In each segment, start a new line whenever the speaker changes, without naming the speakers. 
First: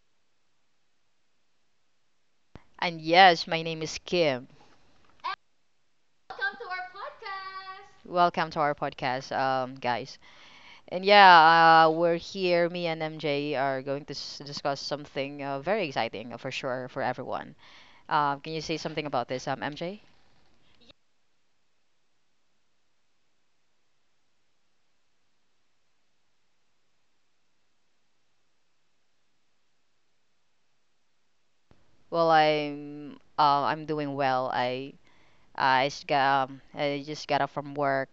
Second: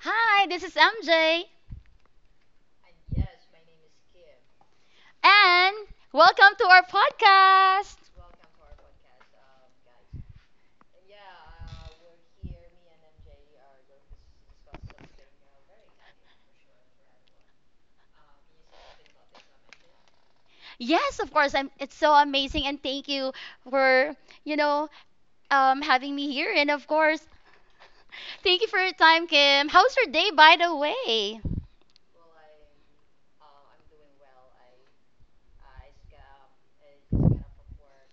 Hi, this is MJ,
And yes, my name is Kim.
and welcome to our podcast.
Welcome to our podcast, guys. We're here. Me and MJ are going to discuss something very exciting for sure for everyone. Can you say something about this, MJ?
Yes, of course. It's so amazing, and thank you for you know having me here. And of course, thank you for your time, Kim. How's your day, by the way?
Well, I'm doing well. I just got I just got up from work,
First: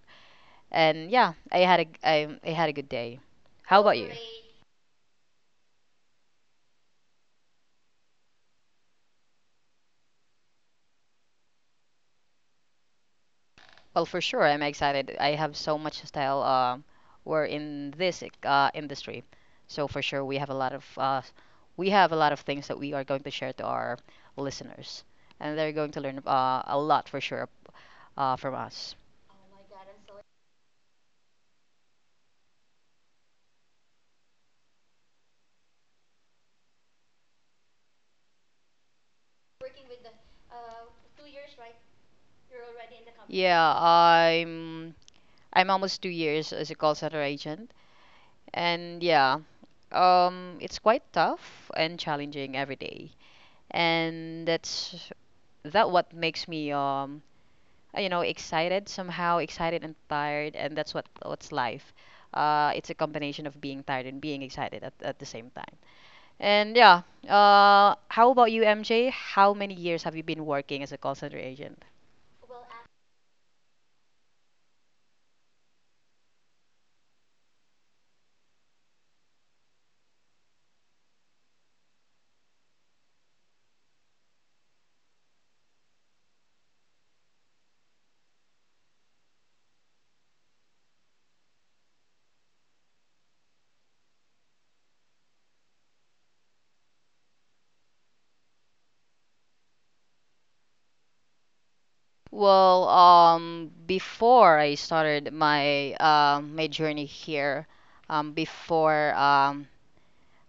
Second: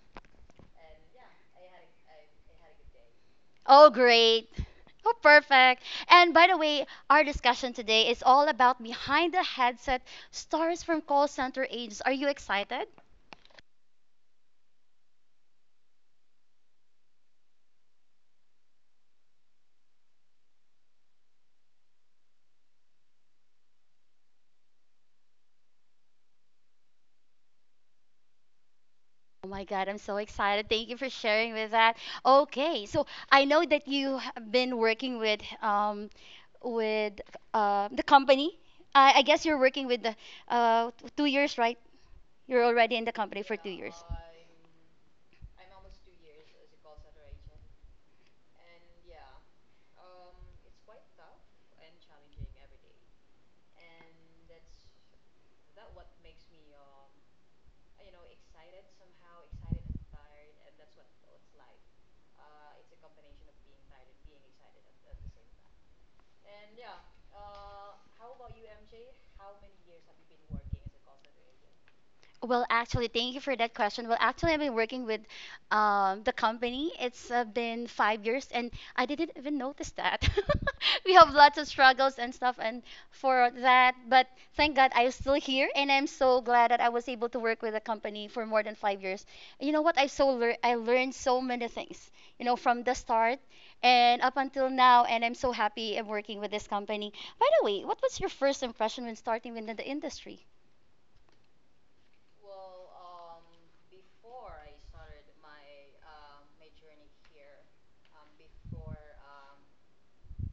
and yeah, I had a g- I had a good day. How
Oh,
about you?
great. Oh, perfect. And by the way, our discussion today is all about behind the headset stars from call center agents. Are you excited?
Well, for sure, I'm excited. I have so much style. We're in this industry, so for sure we have a lot of things that we are going to share to our listeners, and they're going to learn a lot for sure from us.
Oh my God, I'm so excited. Thank you for sharing with that. Okay, so I know that you have been working with the company. I guess you're working with the uh 2 years, right? You're already in the company for two
Yeah,
years.
I'm I'm almost 2 years as a call center agent, and yeah, it's quite tough and challenging every day, and that what makes me excited, somehow excited and tired, and that's what's life. It's a combination of being tired and being excited at the same time. And yeah, how about you, MJ? How many years have you been working as a call center agent?
Well, actually, thank you for that question. Well, actually, I've been working with the company. It's been 5 years, and I didn't even notice that. We have lots of struggles and stuff, and for that, but thank God I'm still here, and I'm so glad that I was able to work with the company for more than 5 years. And you know what? I learned so many things, you know, from the start and up until now, and I'm so happy I'm working with this company. By the way, what was your first impression when starting within the industry?
Well, before I started my journey here, before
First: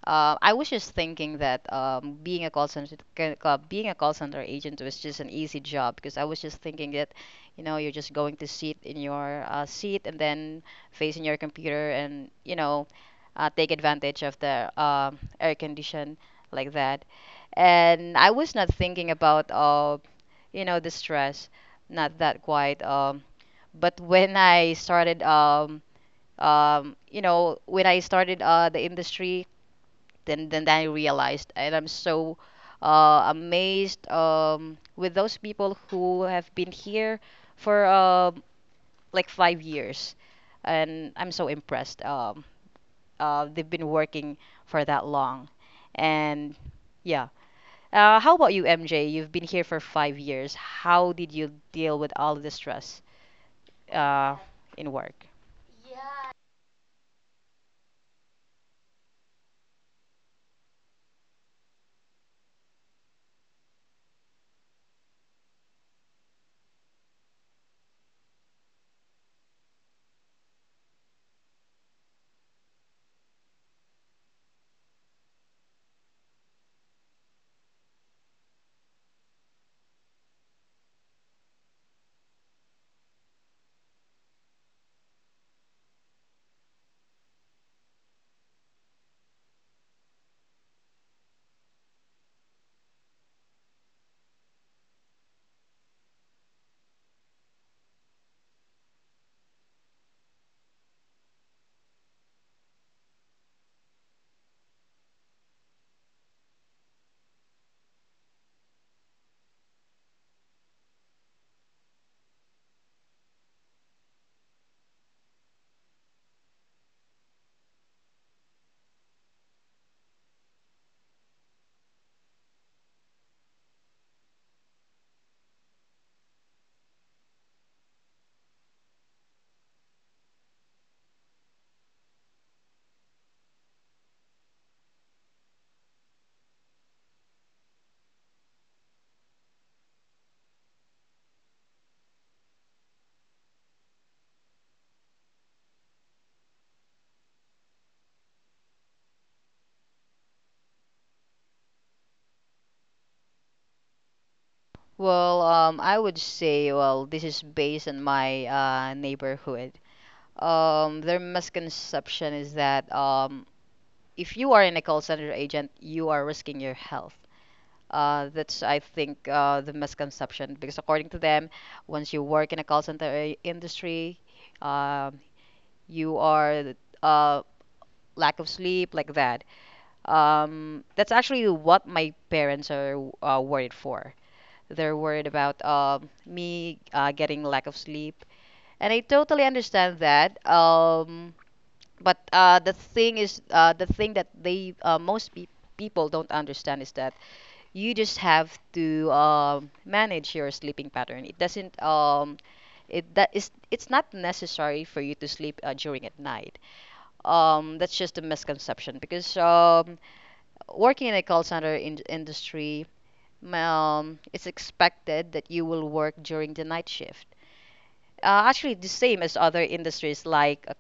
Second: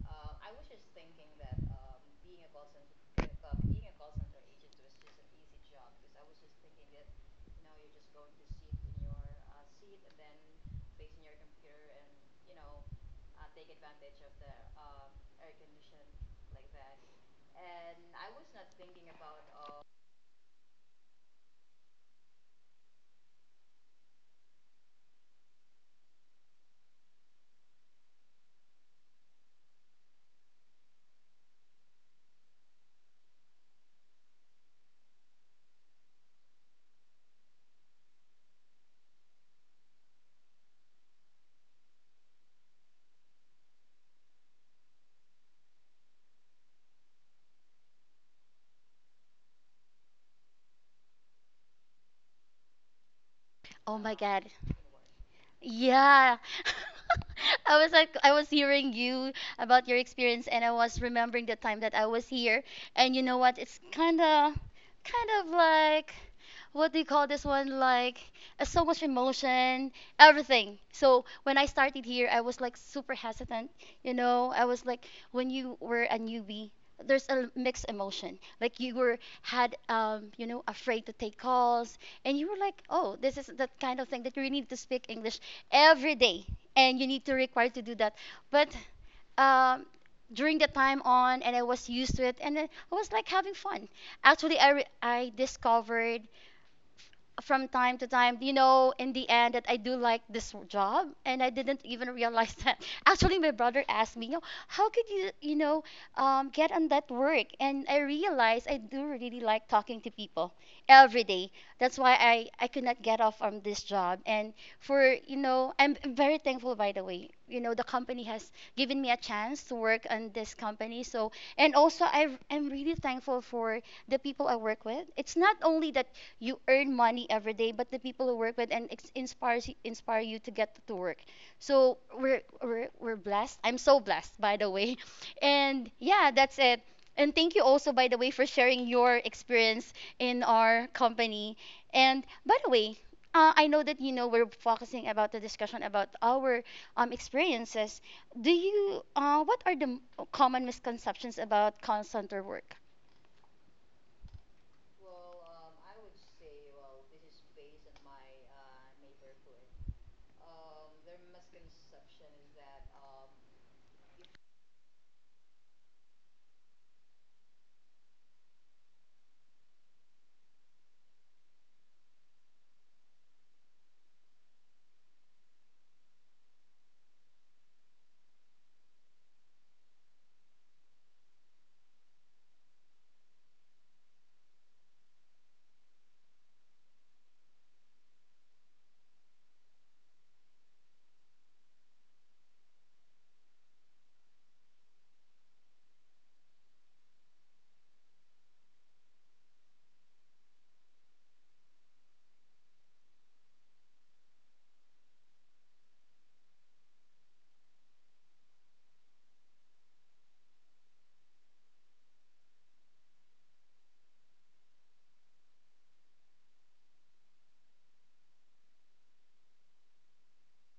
I was just thinking that being a call center being a call center agent was just an easy job because I was just thinking that, you know, you're just going to sit in your seat and then facing your computer, and you know, take advantage of the air condition like that. And I was not thinking about the stress, not that quite. But when I started you know, when I started the industry then I realized, and I'm so amazed with those people who have been here for like 5 years, and I'm so impressed. They've been working for that long, and yeah. How about you, MJ? You've been here for 5 years. How did you deal with all the stress
Oh my
uh,
God.
in work?
Yeah. I was hearing you about your experience and I was remembering the time that I was here and you know what, it's kind of like what do you call this one, like so much emotion everything. So when I started here I was like super hesitant, you know, I was like, when you were a newbie there's a mixed emotion, like you were had you know afraid to take calls and you were like, oh, this is that kind of thing that you really need to speak English every day, and you need to require to do that. But um, during the time on, and I was used to it, and then I was like having fun. Actually, I discovered from time to time, you know, in the end that I do like this job and I didn't even realize that. Actually, my brother asked me, you know, how could you, you know, get on that work? And I realized I do really like talking to people every day. That's why I could not get off from this job. And for, you know, I'm very thankful, by the way. You know, the company has given me a chance to work on this company. So, and also I am really thankful for the people I work with. It's not only that you earn money every day, but the people who work with and inspire you to get to work. So we're blessed. I'm so blessed, by the way. And yeah, that's it. And thank you also, by the way, for sharing your experience in our company. And by the way, I know that you know we're focusing about the discussion about our experiences. Do you? What are the common misconceptions about call center work?
Well, I would say, well, this is based on my neighborhood. Their misconception is that if you are in a call center agent, you are risking your health. That's, I think, the misconception because according to them, once you work in a call center I- industry, um you are th- uh, lack of sleep like that. That's actually what my parents are w- worried for. They're worried about me getting lack of sleep, and I totally understand that. But the thing is the thing that they most people don't understand is that you just have to manage your sleeping pattern. It doesn't it that is it's not necessary for you to sleep during at night. That's just a misconception because working in a call center industry, it's expected that you will work during the night shift, actually the same as other industries like uh,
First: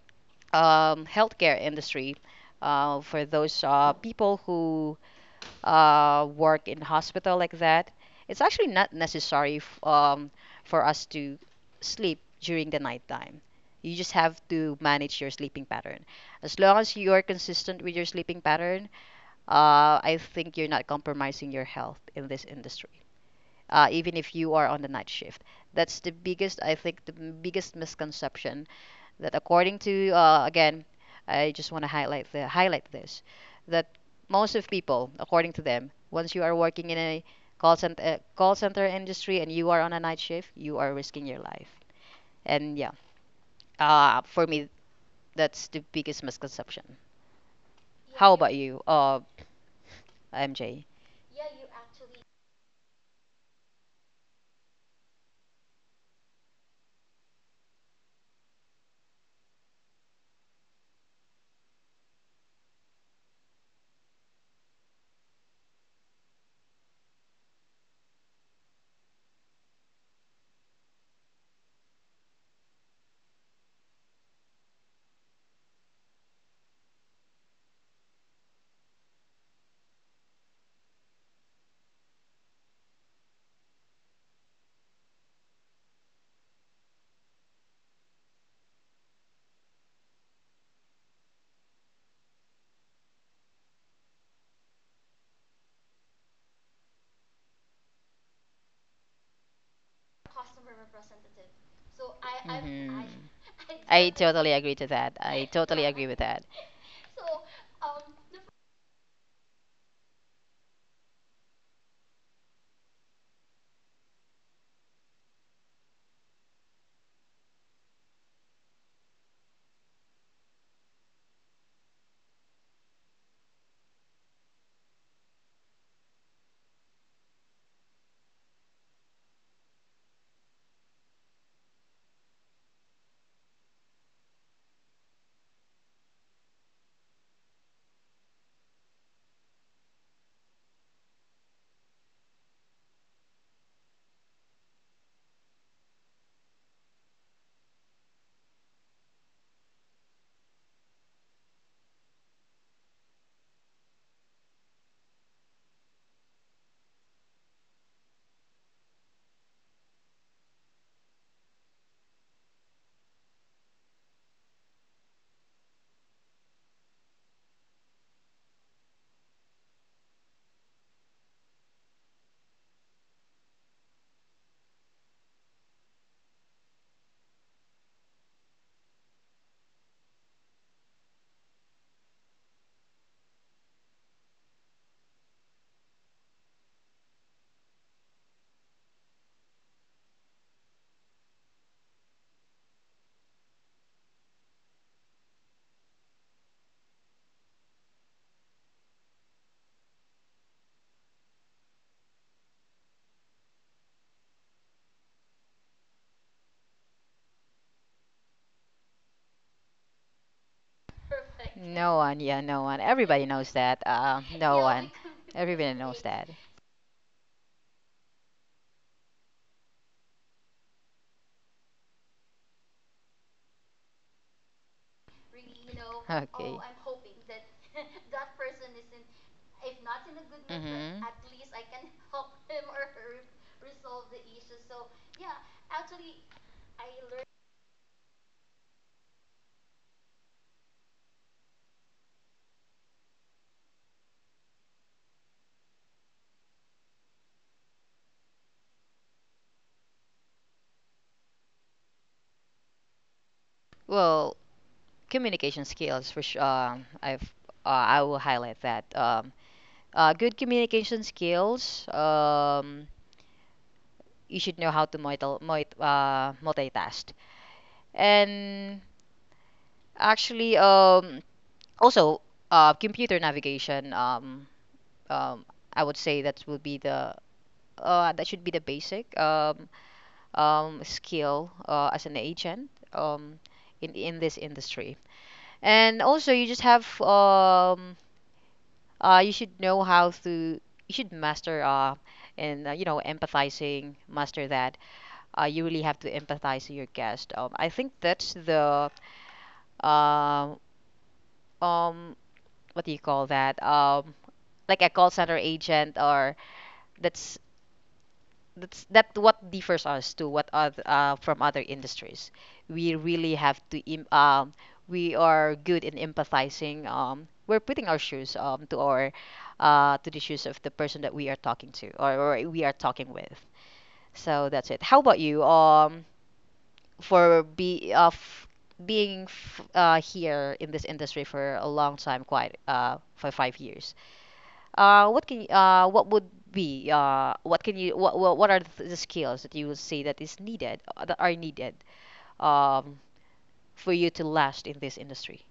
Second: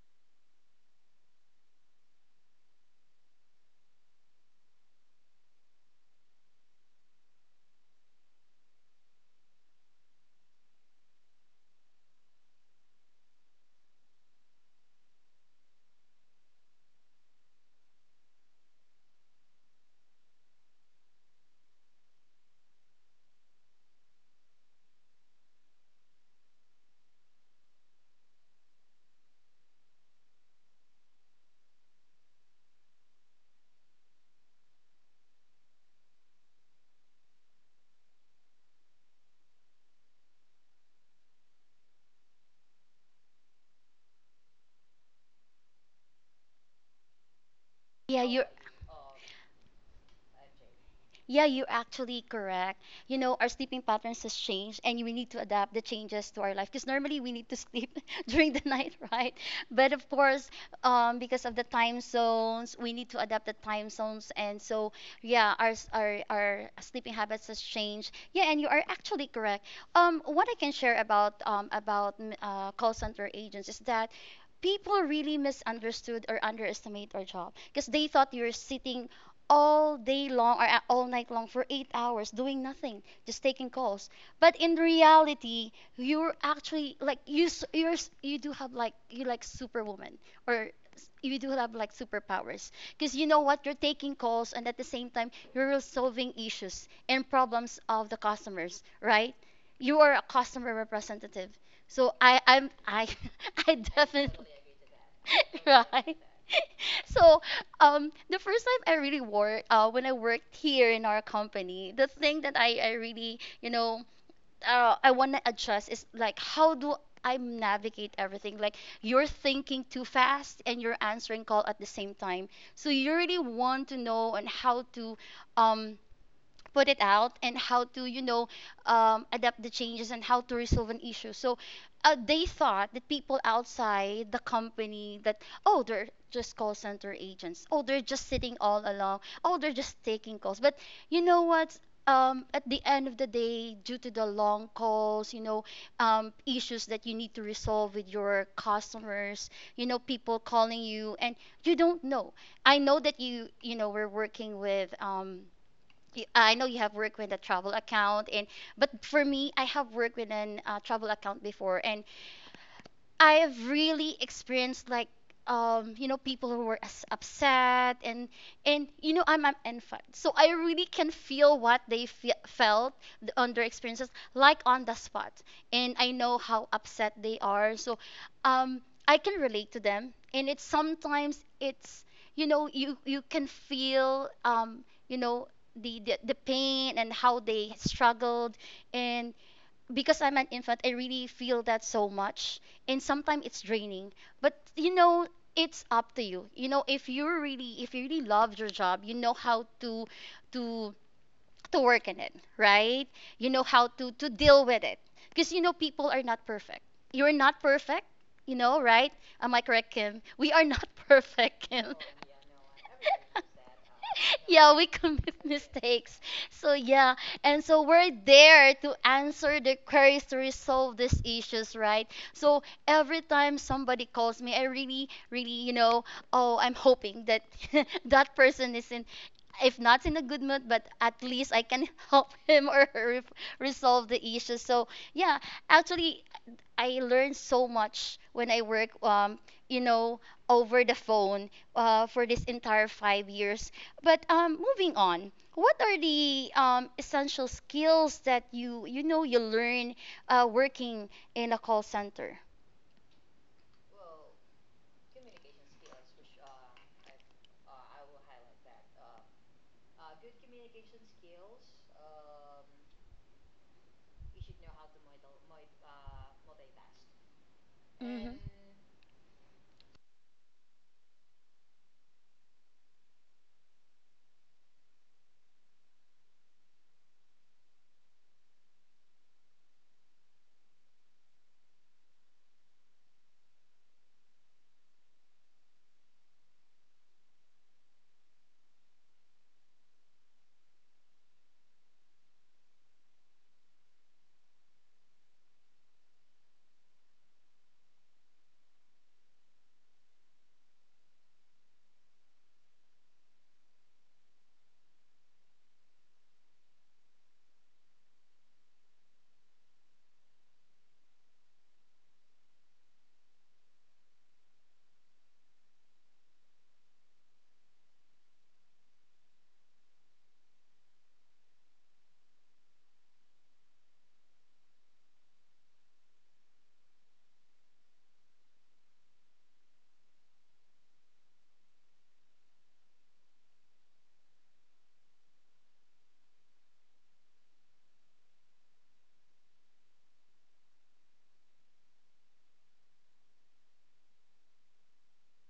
um, healthcare industry, for those people who work in hospital like that. It's actually not necessary for us to sleep during the nighttime. You just have to manage your sleeping pattern. As long as you are consistent with your sleeping pattern, I think you're not compromising your health in this industry, even if you are on the night shift. That's the biggest, I think, the biggest misconception that, according to again, I just want to highlight this, that most of people, according to them, once you are working in a call center industry and you are on a night shift, you are risking your life. And yeah, for me, that's the biggest misconception.
Yeah,
How
you.
about you, MJ?
Yeah, you're actually correct. You know, our sleeping patterns has changed and we need to adapt the changes to our life because normally we need to sleep during the night, right? But of course, because of the time zones, we need to adapt the time zones. And so, yeah, our sleeping habits has changed. Yeah, and you are actually correct. What I can share about call center agents is that people really misunderstood or underestimate our job because they thought you're sitting all day long or all night long for 8 hours doing nothing, just taking calls. But in reality, you're actually like you do have like you like superwoman or you do have like superpowers, because you know what, you're taking calls and at the same time you're resolving issues and problems of the customers, right? You are a customer representative. So I I'm
Mhm.
I I
I
definitely
totally agree to that. I totally agree
right.
with that.
So the first time I really worked, when I worked here in our company, the thing that I really, you know, I want to adjust is like, how do I navigate everything? Like, you're thinking too fast and you're answering call at the same time. So you really want to know on how to, um, put it out and how to, you know, adapt the changes and how to resolve an issue. So they thought that, people outside the company, that oh they're just call center agents, oh they're just sitting all along, oh they're just taking calls. But you know what, at the end of the day due to the long calls, you know, issues that you need to resolve with your customers, you know, people calling you and you don't know. I know that you know we're working with I know you have worked with a travel account, and but for me, I have worked with an travel account before, and I have really experienced like you know people who were as upset, and you know I'm an infant so I really can feel what felt on their experiences like on the spot, and I know how upset they are. So um I can relate to them, and it's sometimes it's, you know, you can feel you know the the pain and how they struggled, and because I'm an infant, I really feel that so much. And sometimes it's draining. But you know, it's up to you. You know, if you really love your job, you know how to to to work in it, right? You know how to deal with it. Because you know people are not perfect. You're not perfect, you know, right? Am I correct, Kim? We are not perfect,
No
Kim.
one, yeah, no one. Everybody knows that. No
Yeah, we
one.
commit
Everybody knows
mistakes.
that.
So yeah, and so we're there to answer the queries, to resolve these issues, right? So every time somebody calls me, I really, really, you know,
Okay.
oh, I'm hoping that that person is, in if not in a good mood, but
Mm-hmm.
at least I can help him or her resolve the issue. So yeah, actually, I learned so much when I work, you know, over the phone for this entire 5 years. But moving on, what are the essential skills that you know you learn working in a call center?
Well, communication skills for sure. I will highlight that. Good communication skills. You should know how to multitask. And actually, also computer navigation. Um, I would say that would be the that should be the basic. Skill as an agent in this industry. And also, you just have you should know how to you should master and you know, empathizing, master that. You really have to empathize to your guest. I think that's the uh, um what do you call that like a call center agent or that's that's that what differs us to what other from other industries. We really have to we are good in empathizing. We're putting our shoes to the shoes of the person that we are talking to, or we are talking with. So that's it. How about you? For be of being here in this industry for a long time, quite for 5 years. What can y- what would be what can you what are the skills that you would say that is needed that are needed um, for you to last in this industry?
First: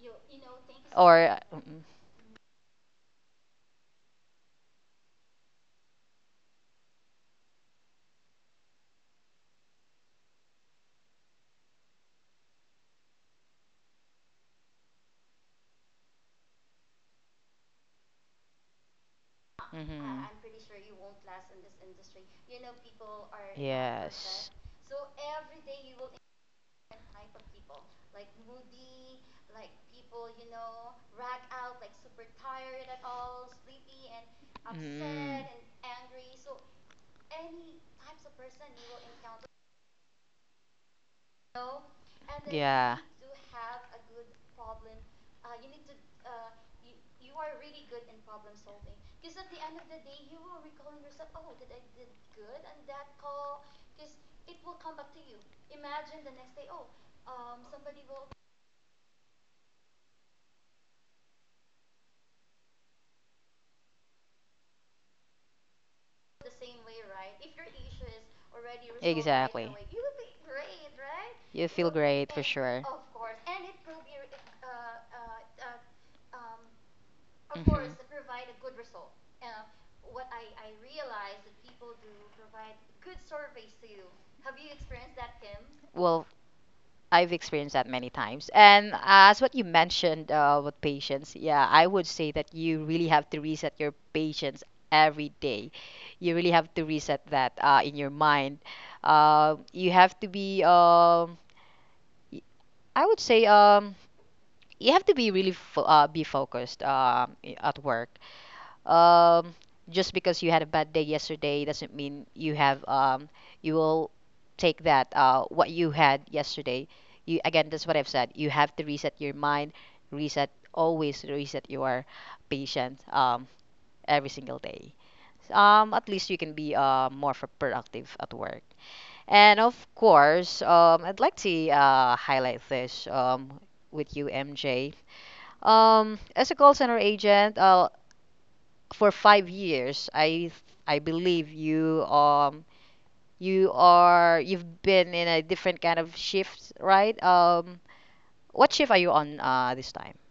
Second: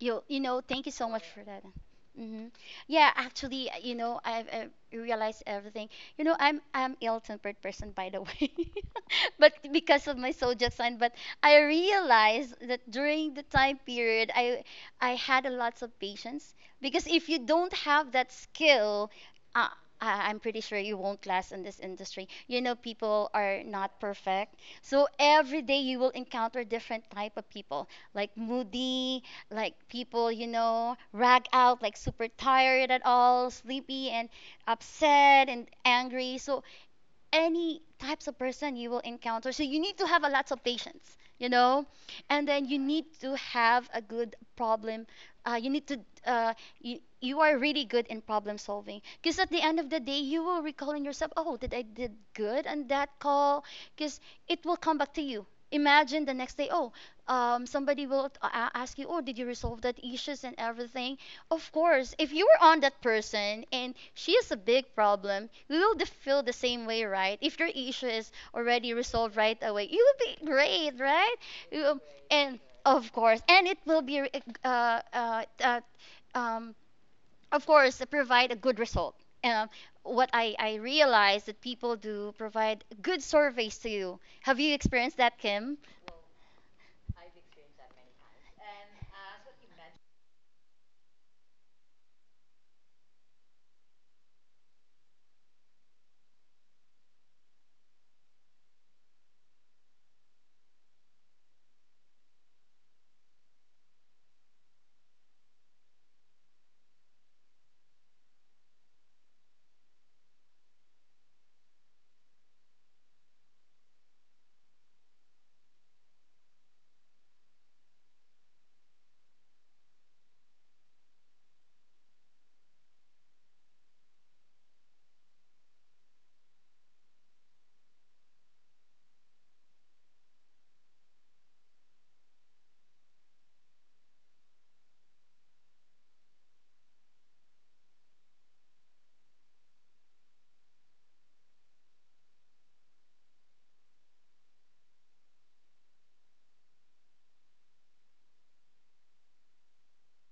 You know, thank you so much
Or
for that.
mm
Hmm. Yeah, actually, you know, I realized everything. You know, I'm ill-tempered person, by the way, but because of my zodiac sign. But I realized that during the time period, I had a lots of patience, because if you don't have that skill, uh,
mm-hmm.
I'm pretty sure you won't last in this industry. You know, people are not
Yes.
perfect. So every day you will encounter different type of people, like moody, like people, you know, rag out, like super tired at all, sleepy and
Mm.
upset and angry. So any types of person you will encounter. So you need to have a lots of patience, you know, and then you
Yeah.
need to have a good problem. You need to uh, you are really good in problem solving, because at the end of the day you will recall in yourself, oh did I did good on that call, because it will come back to you. Imagine the next day, oh somebody will ask you, oh did you resolve that issues and everything. Of course, if you were on that person and she is a big problem, you will feel the same way, right? If your issue is already resolved right away, you will be great, right? You, um, and of course, and it will be, uh, uh, uh, um, of course, provide a good result. Um, what I realize that people do provide good surveys to you. Have you experienced that, Kim?
Well, I've experienced that many times. And as what you mentioned with patience, yeah, I would say that you really have to reset your patience every day. You really have to reset that in your mind. You have to be, y- I would say, you have to be really be focused at work, um, just because you had a bad day yesterday doesn't mean you will take that what you had yesterday. You again, that's what I've said. You have to reset your mind, reset always reset your patient every single day. At least you can be more productive at work. And of course, I'd like to highlight this with you, MJ. As a call center agent, for 5 years, I believe you've been in a different kind of shift, right? What shift are you on this time?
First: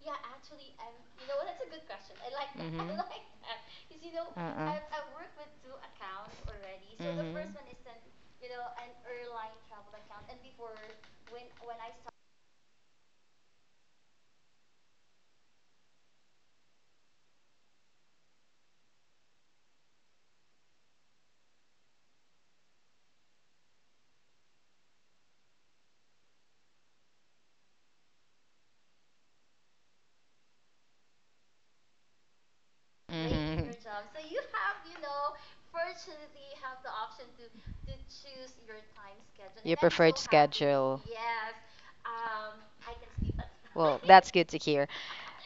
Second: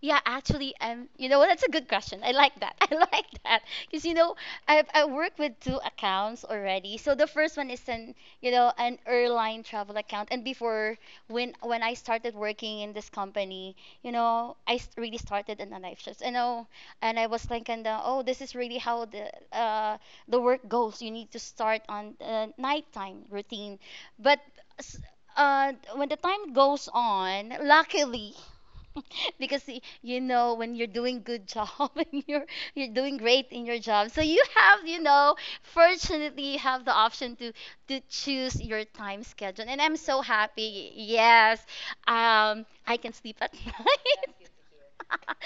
Yeah, actually, you know what? That's a good question. I like that.
Mm-hmm.
I like that because you know
Uh-uh.
I work with two accounts already. So the first one is an, you know, an airline travel account, and before, when I started working in this company, you know really started in a night shift. You know, and I was thinking that, oh this is really how the work goes. You need to start on nighttime routine, but. s- when the time goes on, luckily, because you know when you're doing good job and you're
Right.
doing great in your job, so
Mm-hmm.
you have fortunately you have the option to choose your time schedule,
Your
and I'm
preferred
so
so
happy.
schedule.
Yes, I can sleep at
Well, that's
night.
good to hear.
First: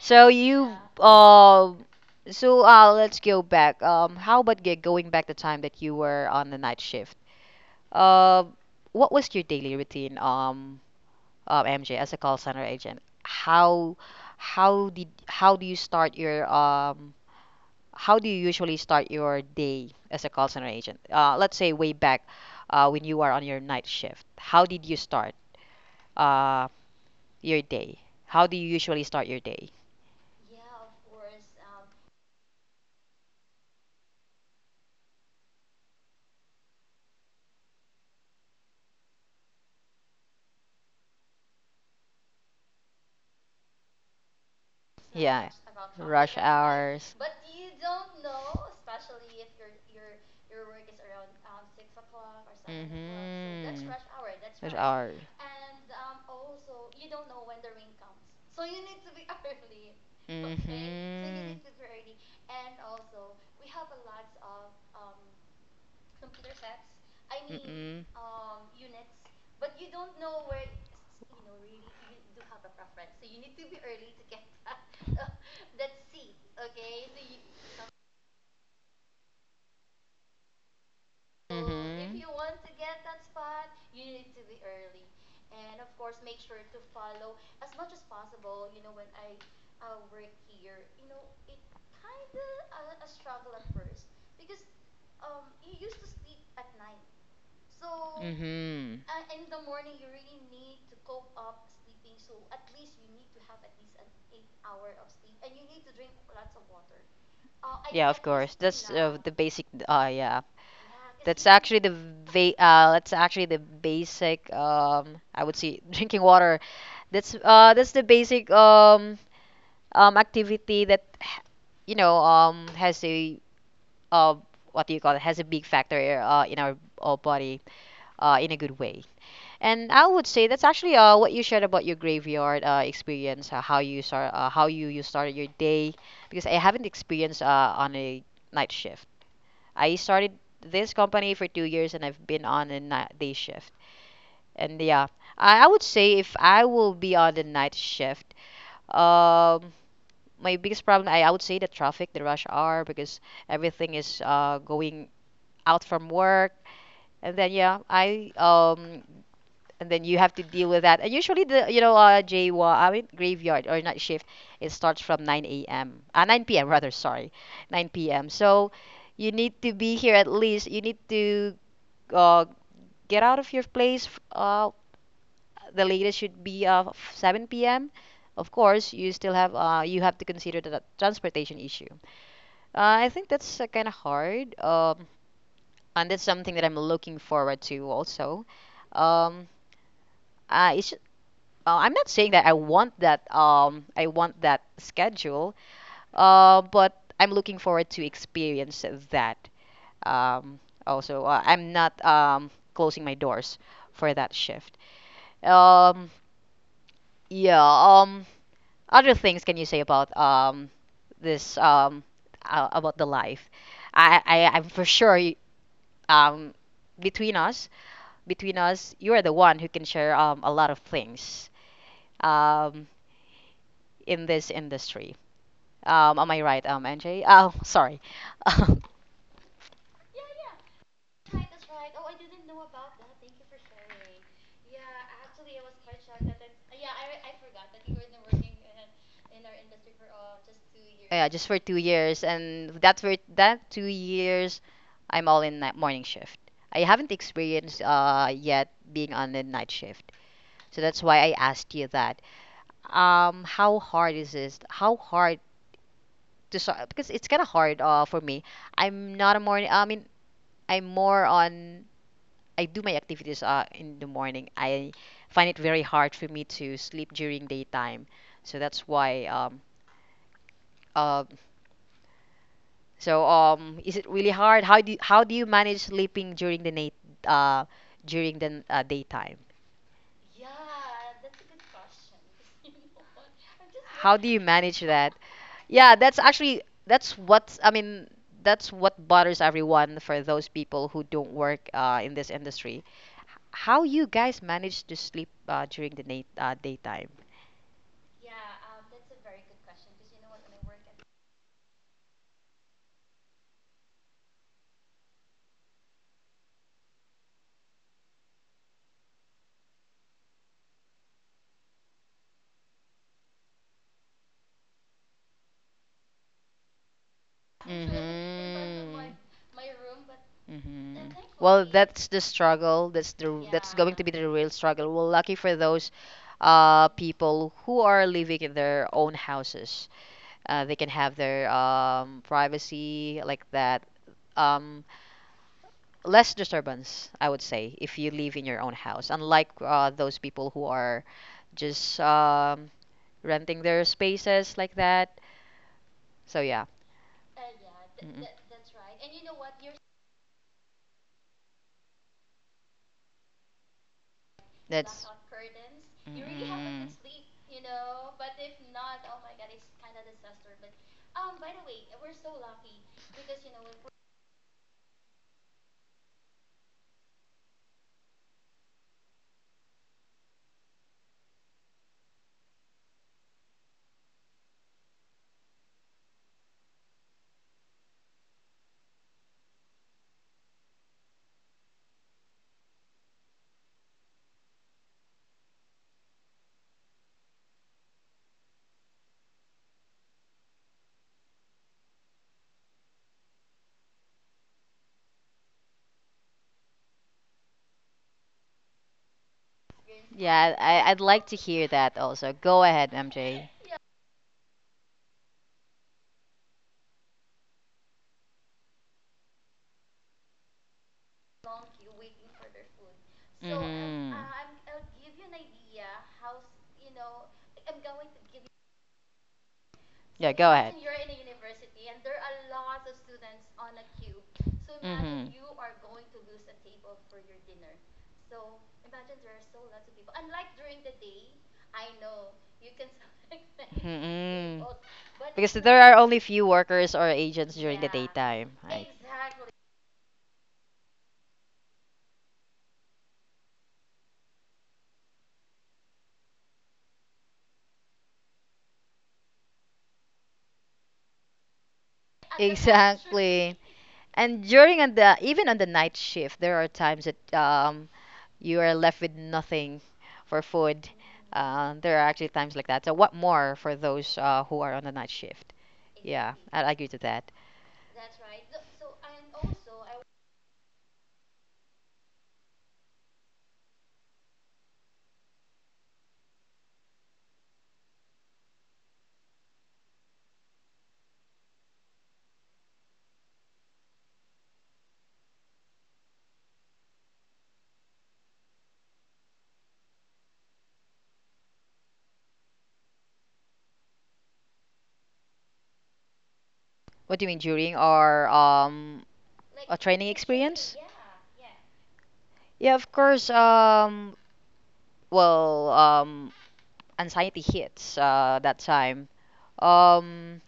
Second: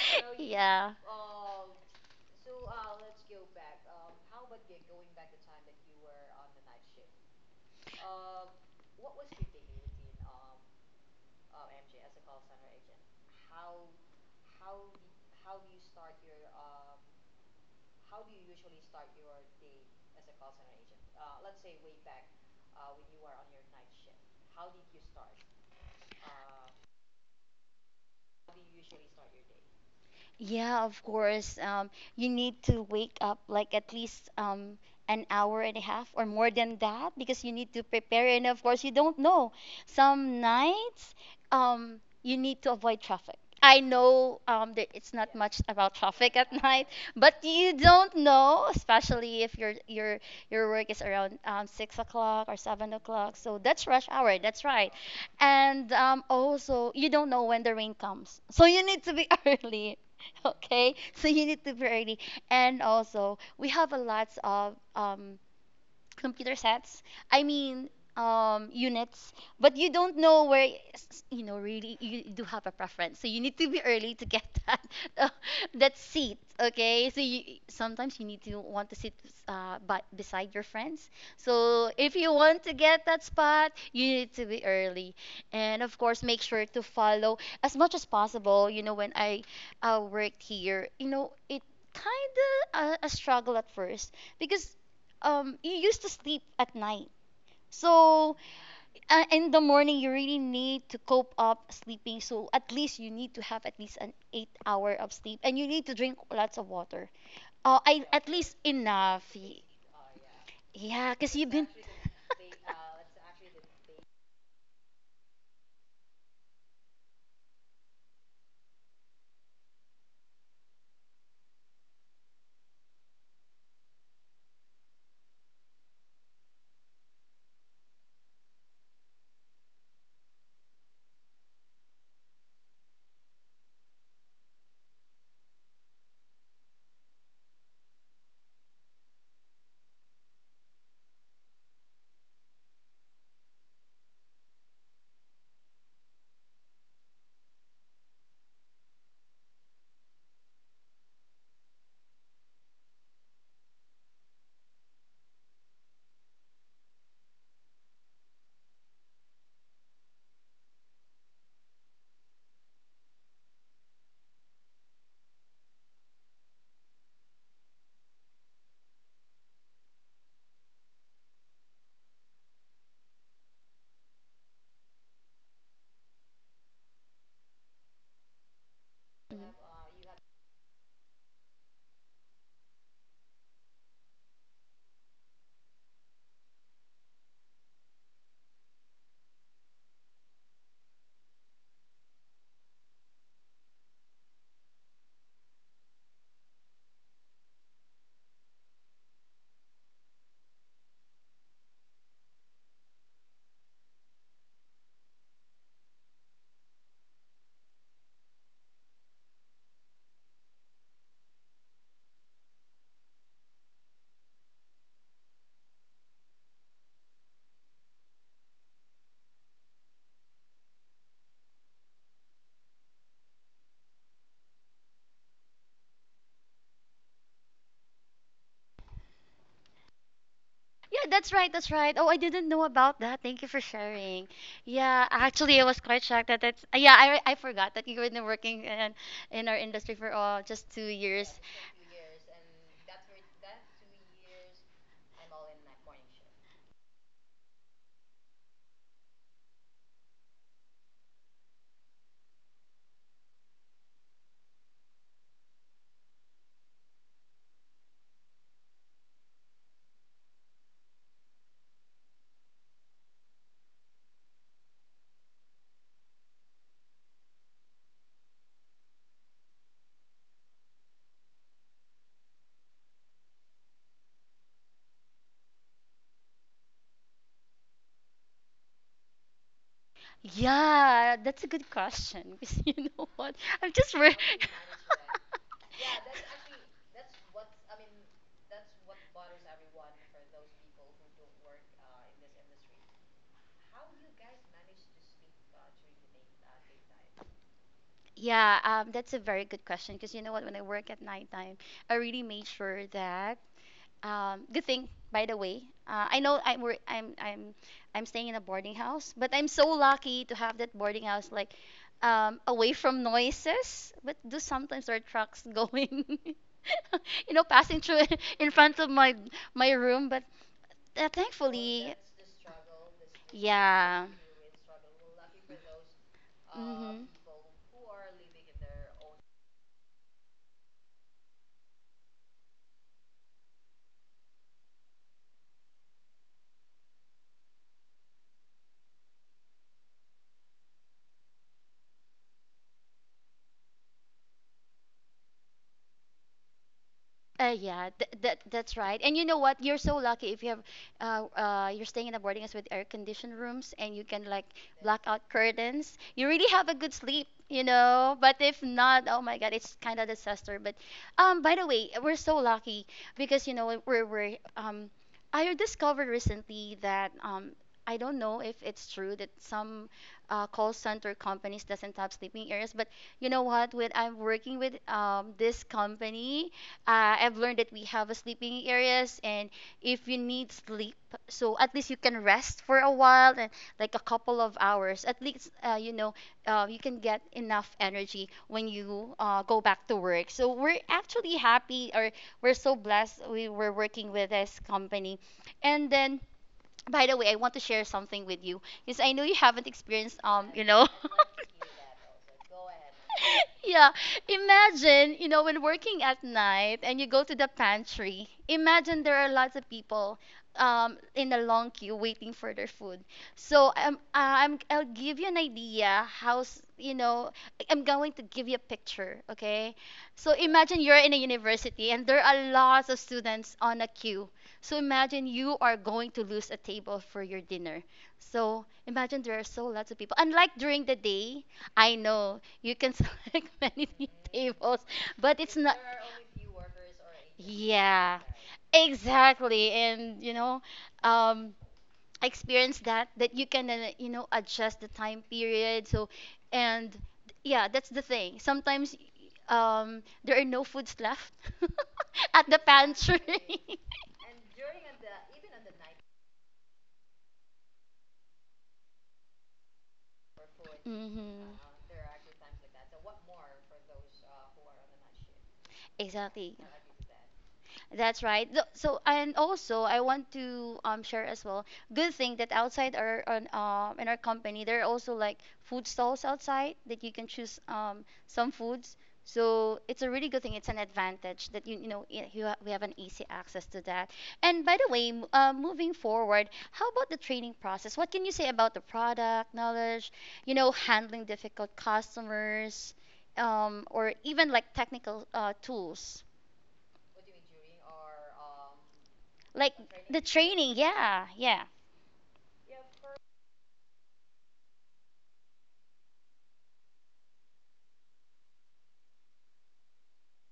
So you,
Yeah.
um, so let's go back. How about get going back the time that you were on the night shift. Um, what was your daily routine, MJ, as a call center agent? How do you start your how do you usually start your day as a call center agent? Let's say way back when you are on your night shift. How did you start uh, your day? How do you usually start your day?
Yeah, of course. You need to wake up like at least an hour and a half or more than that, because you need to prepare. And of course, you don't know. Some nights, you need to avoid traffic. I know that it's not
Yeah,
much about traffic
rush
at night,
hours.
but you don't know, especially if your your work is around 6 o'clock or 7 o'clock. So
Mm-hmm.
that's rush hour. That's
Rush
right.
hour.
And also, you don't know when the rain comes, so you need to be early. Okay,
Mm-hmm.
so you need to be ready, and also we have a lots of computer sets, i mean
Mm-mm.
um units. But you don't know where you know, really, you do have a preference, so you need to be early to get that uh, that seat. Okay, so you sometimes you need to want to sit beside your friends. So if you want to get that spot, you need to be
Mm-hmm.
early. And of course, make sure to follow as much as possible. You know, when I worked here, you know, it kind of a struggle at first, because you used to sleep at night. So
Mm-hmm.
in the morning, you really need to cope up sleeping, so at least you need to have at least an 8 hour of sleep, and you need to drink lots of water,
Yeah, of
at least
course. That's
enough.
the basic. Yeah,
Yeah, because
that's
you've been.
actually the va that's actually the basic. I would say drinking water. That's the basic activity that you know has a uh what do you call it has a big factor in our body, in a good way. And I would say that's actually what you shared about your graveyard experience, how you started your day, because I haven't experienced on a night shift. I started this company for 2 years and I've been on a night, day shift. And yeah, I would say if I will be on the night shift, um, my biggest problem, I would say the traffic, the rush hour, because everything is going out from work. And then yeah, I and then you have to deal with that. And usually the you know, JWA, I mean graveyard or night shift, it starts from 9 a.m. 9 p.m. rather, sorry, 9 p.m. So you need to be here at least. You need to uh, get out of your place. The latest should be 7 p.m. Of course, you still have you have to consider the transportation issue. I think that's kind of hard. And that's something that I'm looking forward to also. Um, it's I'm not saying that I want that I want that schedule but I'm looking forward to experience that um also. I'm not closing my doors for that shift. um yeah um Other things can you say about this, about the life? I'm for sure. Um Between us, between us, you are the one who can share a lot of things um in this industry. Am I right, NJ? Oh, sorry.
Yeah, that's right, that's right. Oh, I didn't know about that. Thank you for sharing. Yeah, actually, I was quite shocked that it's. Yeah, I forgot that you were been working in our industry for just two
Yeah,
years.
just for 2 years, and that's for that 2 years, I'm all in night morning shift. I haven't experienced yet being on the night shift, so that's why I asked you that. How hard is this? How hard to start? Because it's kind of hard for me. I'm not a morning. I mean, I'm more on I do my activities in the morning. I find it very hard for me to sleep during daytime. So that's why. Uh, so is it really hard? How do you manage sleeping during the night? Uh, During the daytime.
Yeah, that's a good question. Because you know what? I'm just.
How do you manage that? Yeah, that's actually that's what I mean. That's what bothers everyone for those people who don't work in this industry. How you guys manage to sleep during the night, daytime.
Yeah, that's a very good question, because you know what? When I work at nighttime, I really made sure that. Good thing, by the way. I know I'm, I'm staying in a boarding house, but I'm so lucky to have that boarding house like away from noises. But do sometimes there are trucks going, you know, passing through in front of my
Mm-hmm.
my room. But
Mm-hmm. Well,
thankfully,
that's the struggle. That's going
yeah.
to be the real struggle. Well, lucky for those
Mhm.
people who are living in their own houses, they can have their privacy like that. Um, Less disturbance, I would say, if you live in your own house, unlike those people who are just renting their spaces like that. So yeah.
Yeah, that that's right. And you know what? You're so lucky if you have, you're staying in a boarding house with air-conditioned rooms, and you can like black out curtains. You really have a good sleep, you know. But if not, oh my God, it's kind of disaster. But, by the way, we're so lucky because you know we're I discovered recently that I don't know if it's true that some call center companies doesn't have sleeping areas. But you know what? When I'm working with this company, I've learned that we have a sleeping areas, and if you need sleep, so at least you can rest for a while, and like a couple of hours. At least you know, you can get enough energy when you go back to work. So we're actually happy, or we're so blessed we were working with this company, and then. By the way, I want to share something with you, because I know you haven't experienced,
Yeah. Fine. Hear that also. Go ahead, MJ.
Yeah, imagine, you know, when working at night and you go to the pantry, imagine there are lots of people in a long queue waiting for their food. So I'll give you an idea how, you know, I'm going to give you a picture, okay? So imagine you're in a university and there are lots of students on a queue. So imagine you are going to lose a table for your dinner. So imagine there are so lots of people. Unlike during the day, I know you can select many
Mm-mm.
tables, but it's
Because
not.
there are only few workers or agents during the
Yeah,
daytime. I.
exactly. And you know, um, I experienced that that you can you know, adjust the time period. So, and yeah, that's the thing. Sometimes there are no foods left at the pantry.
Exactly. And during on the even on the night shift, there are times that you are left with nothing for food.
Hmm.
There are actually times like that. So what more for those who are on the night shift? Yeah,
Exactly.
I agree to that.
That's right. So and also I want to share as well. Good thing that outside our on in our company there are also like food stalls outside that you can choose some foods. So it's a really good thing. It's an advantage that you know, we have an easy access to that. And by the way, moving forward, how about the training process? What can you say about the product knowledge? You know, handling difficult customers, or even like technical tools.
What do you mean during or
Like
a training
the training,
experience?
yeah, yeah.
Yeah, of course. Well um Anxiety hits that time. Um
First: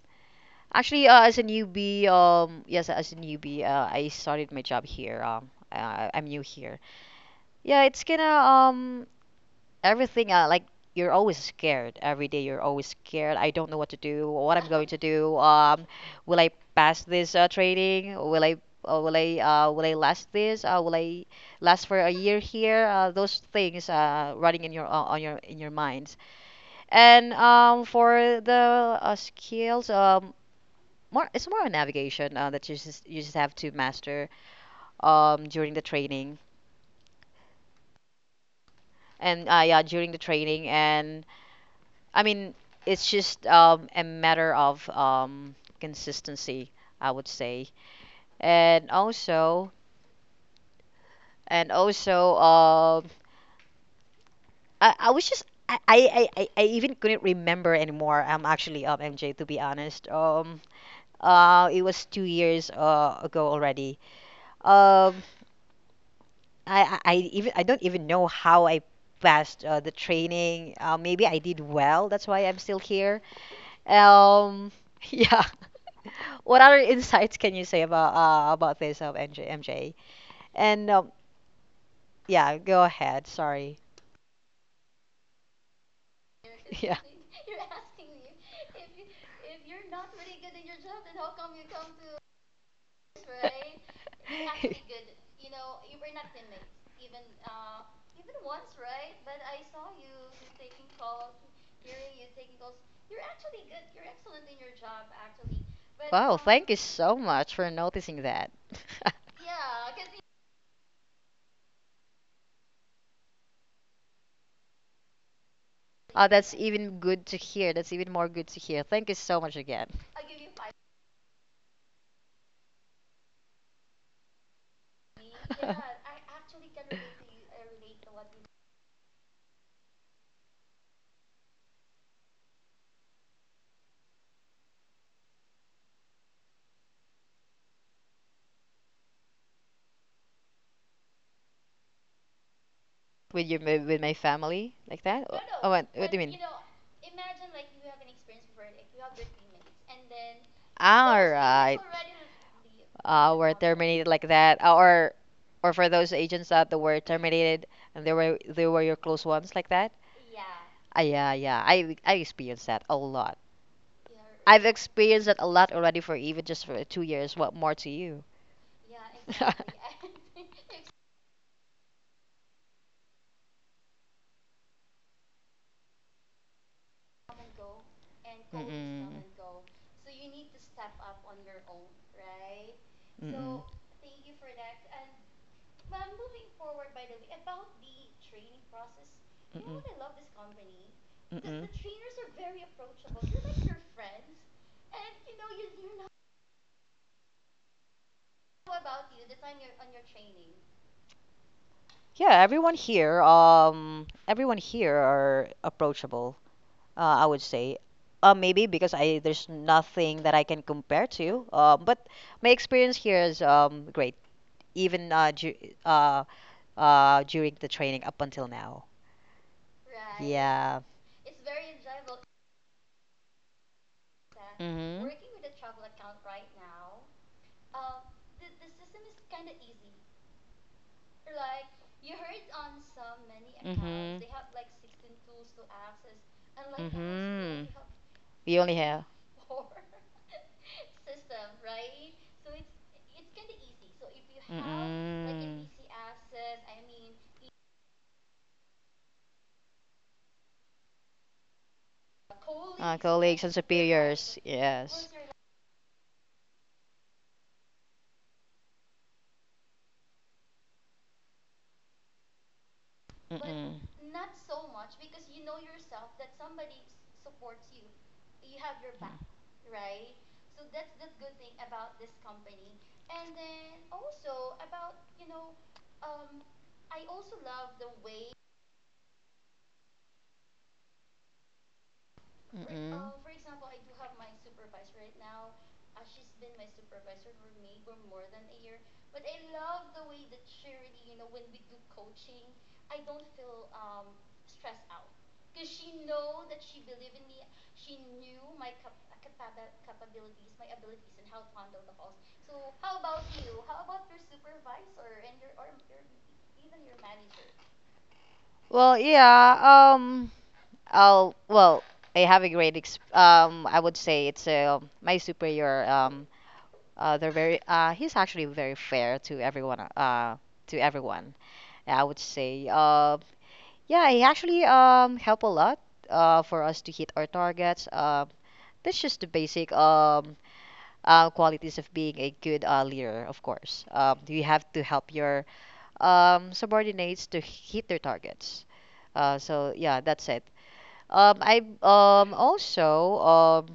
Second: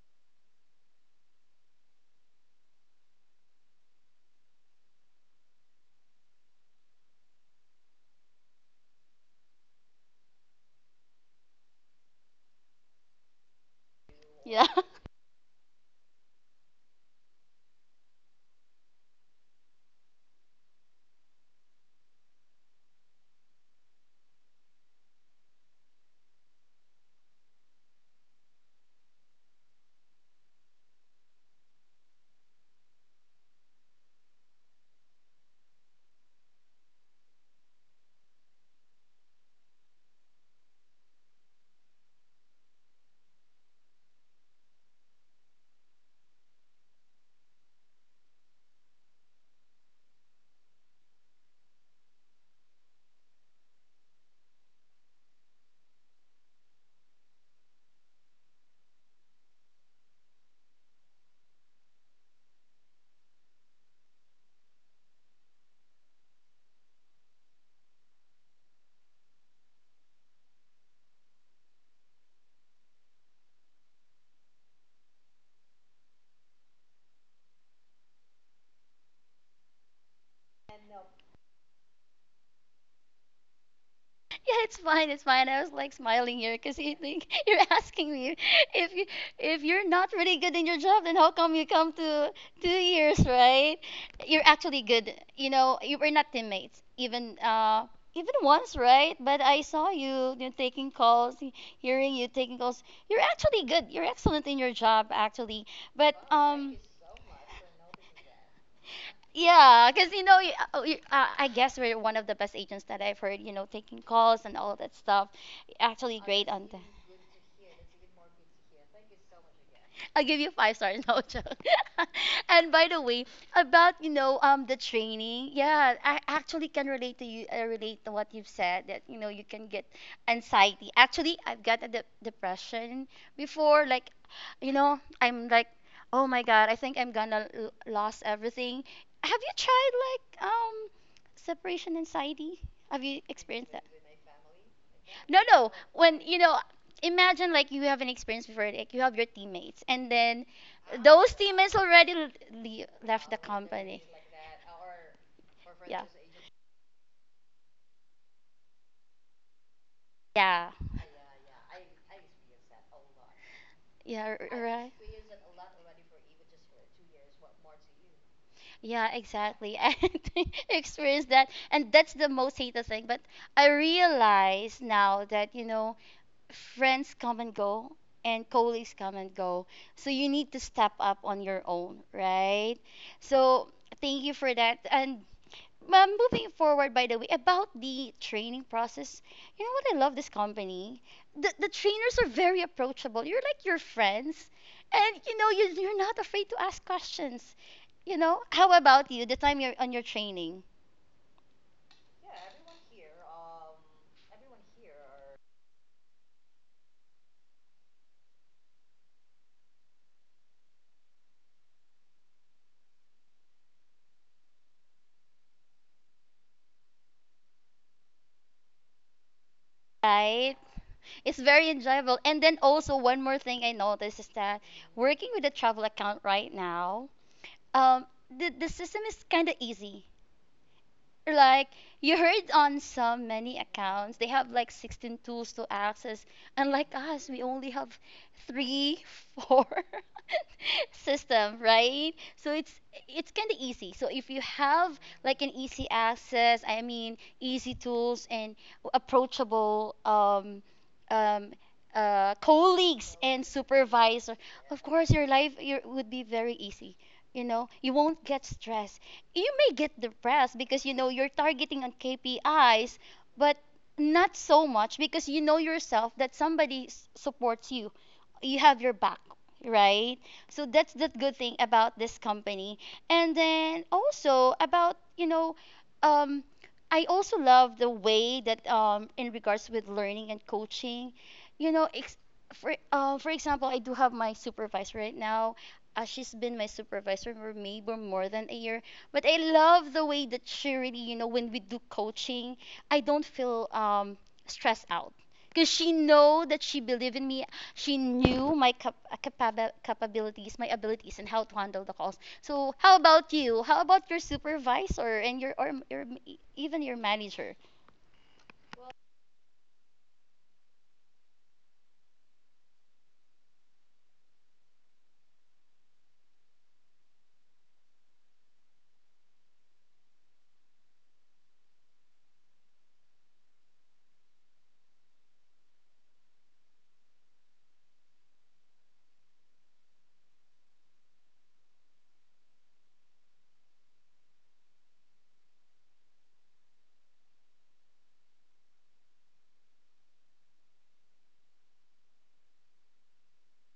actually As a newbie, yes, as a newbie, I started my job here. I'm new here. Yeah, it's gonna everything, like you're always scared, every day you're always scared. I don't know what to do, what
Yeah.
I'm going to do. Will I pass this training? Will I last this? Will I last for a year here? Those things running in your on your in your mind. And For the skills, more it's more a navigation that you just have to master during the training. And yeah, during the training. And I mean, it's just a matter of consistency, I would say. And also, and also, I was just. I even couldn't remember anymore. I'm actually MJ, to be honest. It was 2 years ago already. Um, I don't even know how I passed the training. Maybe I did well. That's why I'm still here. Um, yeah. What other insights can you say about this of MJ? And Yeah, go ahead. Sorry.
Yeah, it's fine, it's fine. I was like smiling here because you think you're asking me. If you, if you're not really good in your job, then how come you come to 2 years, right? You're actually good. You know, you were not
Yeah.
teammates, even even once, right? But I saw you, you know, taking calls, hearing you taking calls. You're actually good. You're excellent in your job, actually, but
Wow, thank you so much for noticing that.
yeah, because you know, I guess we're one of the best agents that I've heard. You know, taking calls and all that stuff. Actually,
Oh,
great
that's
on that.
even good to hear. That's even more good to hear. Thank you so much again.
I'll give you 5 stars, no joke. And by the way, about you know the training, yeah, I actually can relate to you. I relate to what you've said, that you know you can get anxiety. Actually, I've got a depression before. Like, you know, I'm like, oh my god, I think I'm gonna lose everything. Have you tried like separation anxiety? Have you
With your
experienced that?
ma- with my family like that? Oh,
No,
oh,
no.
what do
When,
you
you
mean?
know, imagine like you have an experience before, like you have your teammates, and then
All
those teammates
right.
already left the
Were
company.
terminated like that. Or for
Yeah.
those agents that they were terminated and they were your close ones like that.
Yeah.
Ah, yeah, yeah. I experienced that a lot.
Yeah,
I've
right.
experienced that a lot already for even just for 2 years. What more to you?
Yeah, exactly. And experienced that. And that's the most hated thing. But I realize now that, you know, friends come and go, and colleagues
Mm-mm.
come and go. So you need to step up on your own, right?
Mm-mm.
So thank you for that. And moving forward, by the way, about the training process, you know
Mm-mm.
what, I love this company. The
Mm-mm.
trainers are very approachable. You're like your friends, and you know, you, you're not afraid to ask questions. You know, how about you, the time you're on your training?
Yeah, everyone here are approachable. I would say, maybe because I there's nothing that I can compare to. But my experience here is great. Even ju uh, during the training up until now. Yeah.
Right?
Yeah.
It's very enjoyable. And then also one more thing I noticed is that
Mm-hmm.
working with a travel account right now, the system is kind of easy. Like, you heard on some many accounts they have like 16 tools to access. Unlike us, we only have
We only
three
have.
four system, right? So it's kind of easy. So if you have like an easy access, I mean, easy tools, and approachable um, colleagues and supervisor,
Superiors.
of course your life, would be very easy. You know, you won't get stressed. You may get depressed because you know you're targeting on KPIs,
But
but
Mm-mm.
not so much, because you know yourself that somebody supports you. You have your back, right? So that's the good thing about this company. And then also about, you know, um, I also love the way that in regards with learning and coaching, you know,
Mm-mm.
for example, I do have my supervisor right now. She's been my supervisor for maybe more than a year, but I love the way that she really, you know, when we do coaching, I don't feel stressed out, because she know that she believed in me. She knew my capabilities, my abilities, and how to handle the calls. So how about you? How about your supervisor and your, or your even your manager
Well, yeah. I'll. Well, I have a great. Ex. I would say it's my superior. They're very. He's actually very fair to everyone. To everyone. I would say. Yeah, he actually help a lot. For us to hit our targets. That's just the basic. Qualities of being a good leader, of course. You have to help your subordinates to hit their targets. So yeah, that's it. I also um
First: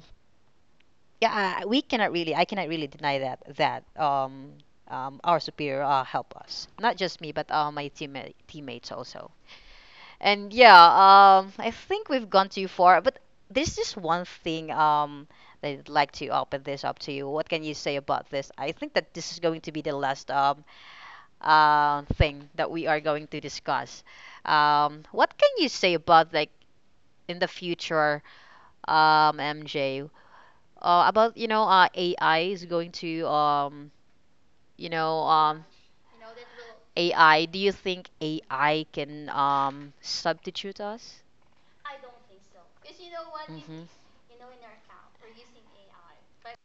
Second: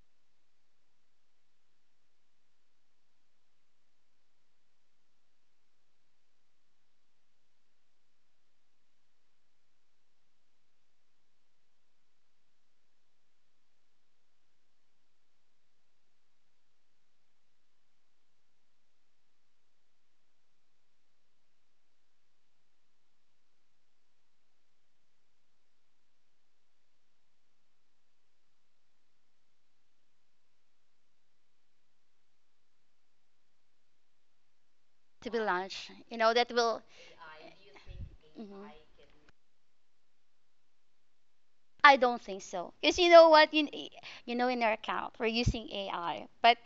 yeah I- we cannot really I cannot really deny that our superior help us, not just me but my teammates also. And yeah, I think we've gone too far, but there's just one thing that I'd like to open this up to you. What can you say about this? I think that this is going to be the last thing that we are going to discuss. What can you say about like in the future, MJ, about you know AI is going to you know
to be
um
launched? You know that will.
AI. Do you think
Mhm.
AI can substitute us?
I don't think so. Because you know what? You,
Mhm.
you know, in our account, we're using AI. But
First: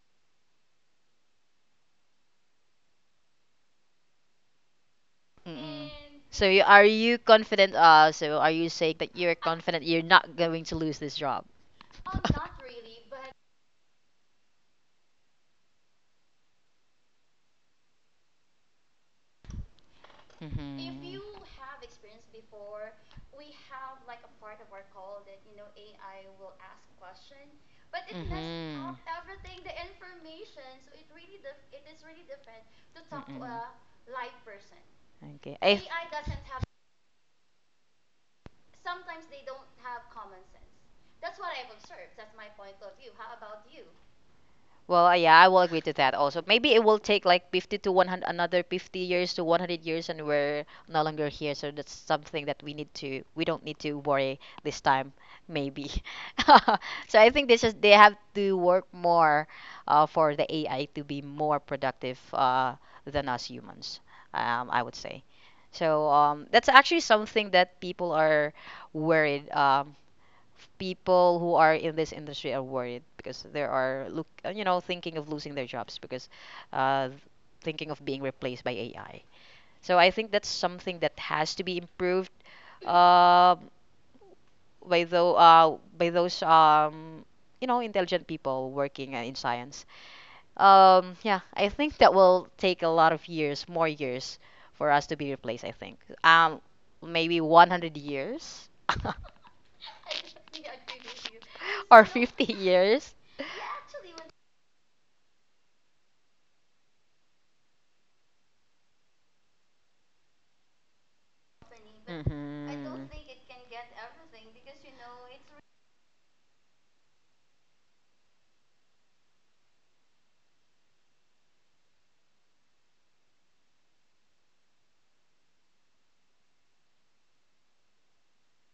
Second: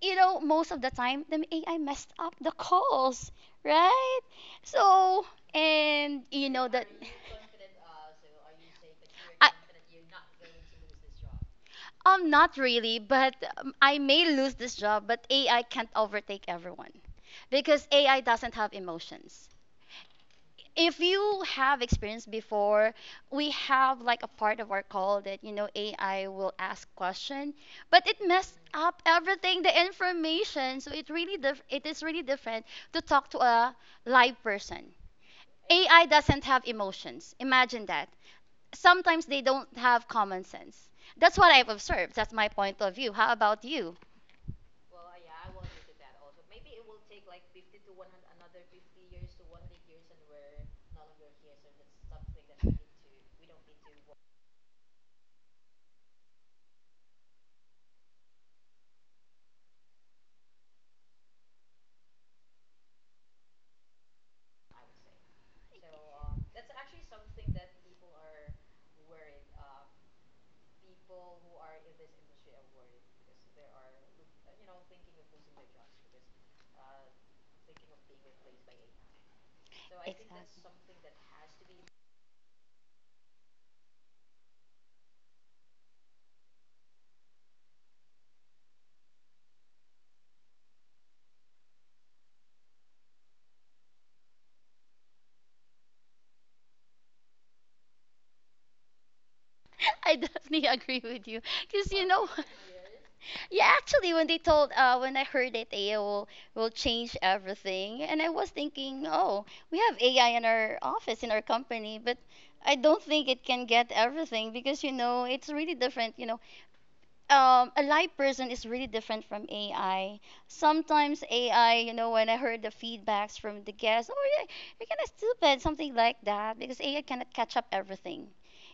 you know, most of the time, the AI messed up the calls, right? So,
Mm-mm.
and
So
you
you,
know
are
that.
you confident? So are you saying that you're
I-
confident you're not going to lose this job?
Not really, but I may lose this job, but AI can't overtake everyone, because AI doesn't have emotions. If you have experienced before, we have like a part of our call that you know AI will ask question, but it
Mhm.
messed
Mhm.
up everything, the information. So it really it is really different to talk to
Mm-mm.
a live person.
Okay. I.
AI doesn't have emotions. Imagine that. Sometimes they don't have common sense. That's what I've observed. That's my point of view. How about you?
Well, yeah, I will agree to that also. Maybe it will take like 50 to 100, another 50 years to 100 years, and we're no longer here. So that's something that we need to, we don't need to worry this time, maybe. So I think this is, they have to work more for the AI to be more productive than us humans, I would say. So that's actually something that people are worried. People who are in this industry are worried because there are look you know thinking of losing their jobs because uh, thinking of being replaced by AI. So I think that's something that has to be improved uh, by those you know intelligent people working in science. Yeah, I think that will take a lot of years, more years, for us to be replaced. I think um, maybe 100 years
I definitely agree with you. Because
or
you well. Know,
50 years.
Yeah, actually, when I heard that AI will change everything, and I was thinking, oh, we have AI in our office, in our company, but
Mm-hmm.
I
Mm-hmm.
don't
Mm-hmm.
think it can get everything because you know it's really different. You know, a live person is really different from AI. Sometimes AI, you know, when I heard the feedbacks from the guests, oh, yeah, you're kind of stupid, something like that, because AI cannot catch up everything.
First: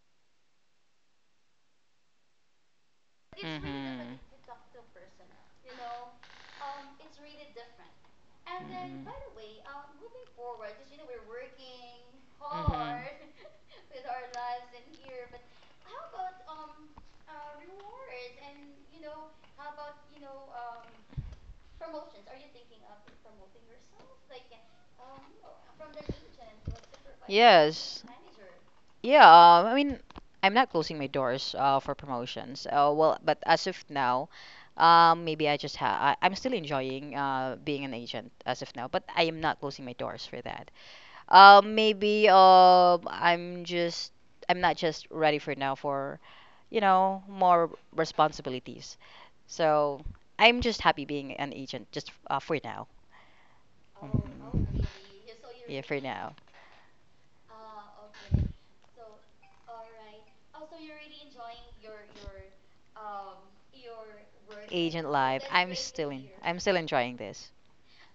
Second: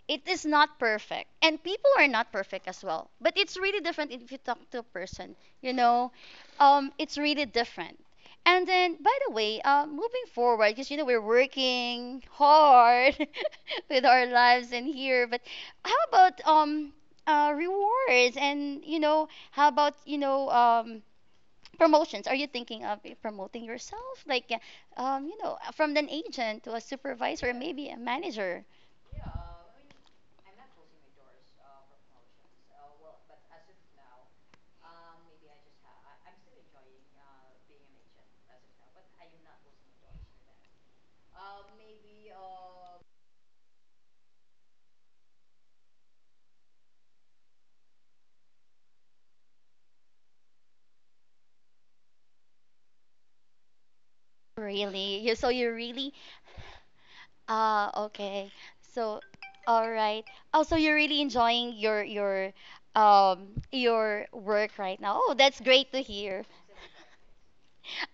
It is not perfect, and people are not perfect as well. But it's really different
Mm-hmm.
if you talk to a person, you know, it's really different. And then, by the way, moving forward, because you know we're working hard with our lives in here, but how about rewards and you know how about you know promotions, are you thinking of promoting yourself like you know from an agent to a supervisor, maybe a
Yes.
manager?
Yeah, I mean, I'm not closing my doors for promotions. Well, but as of now, maybe I just ha I, I'm still enjoying being an agent as of now, but I am not closing my doors for that. Maybe I'm just I'm not just ready for now for you know more responsibilities. So I'm just happy being an agent just for now. Mhm.
really you so you
Yeah, for
really
now.
Ah, okay. So, all right. Oh, so you're really enjoying your your work right
Agent
now? Oh,
life.
that's
I'm
great to
still in.
hear.
I'm still enjoying this.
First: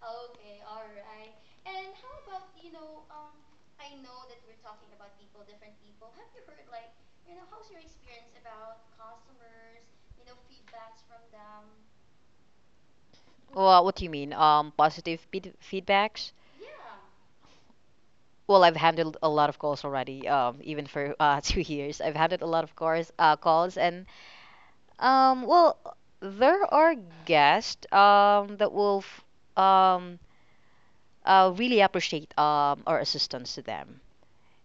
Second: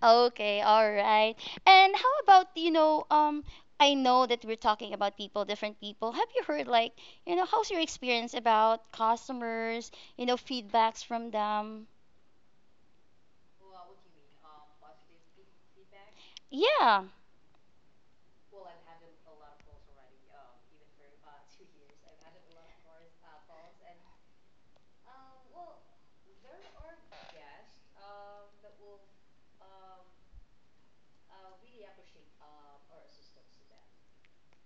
Okay, all right. And how about, you know, I know that we're talking about people, different people. Have you heard, like, you know, how's your experience about customers, you know, feedbacks from them?
Well, what do you mean? Positive feedbacks.
Yeah.
Well, I've handled a lot of calls already. Even for 2 years, I've handled a lot of calls, and Um, well, there are guests that will um really appreciate our assistance to them,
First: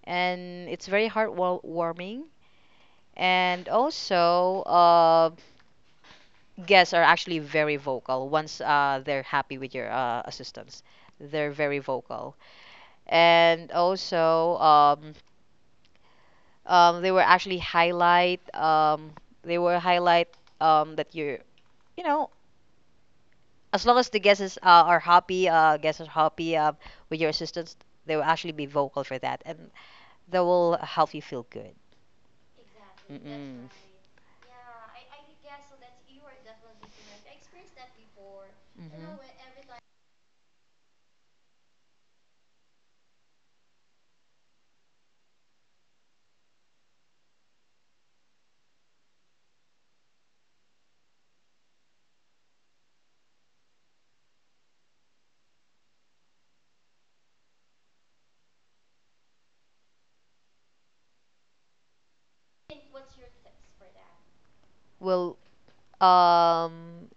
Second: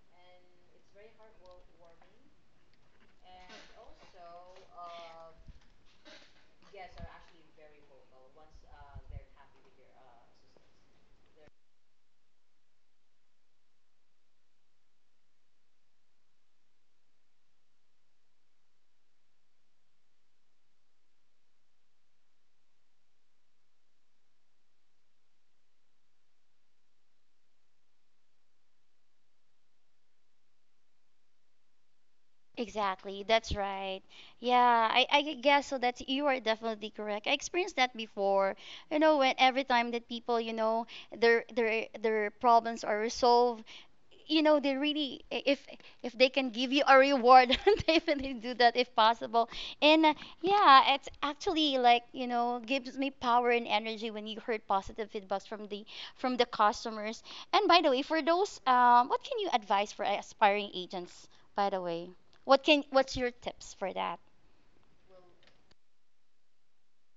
and it's very heartwarming. And also, guests are actually very vocal once they're happy with your assistance. They're very vocal, and also um they were actually highlight um they were highlight that you're you know. As long as the guests are happy, with your assistance, they will actually be vocal for that, and that will help you feel good.
Exactly, that's
Mm-mm.
right. Yeah, I guess so that you are definitely correct. I experienced that before. You know,
Mhm.
when every time that people, you know, their problems are resolved, you know, they really, if they can give you a reward, they definitely do that if possible. And yeah, it's actually like, you know, gives me power and energy when you heard positive feedbacks from the customers. And by the way, for those what can you advise for aspiring agents, by the way? What's your tips for that?
Well, um,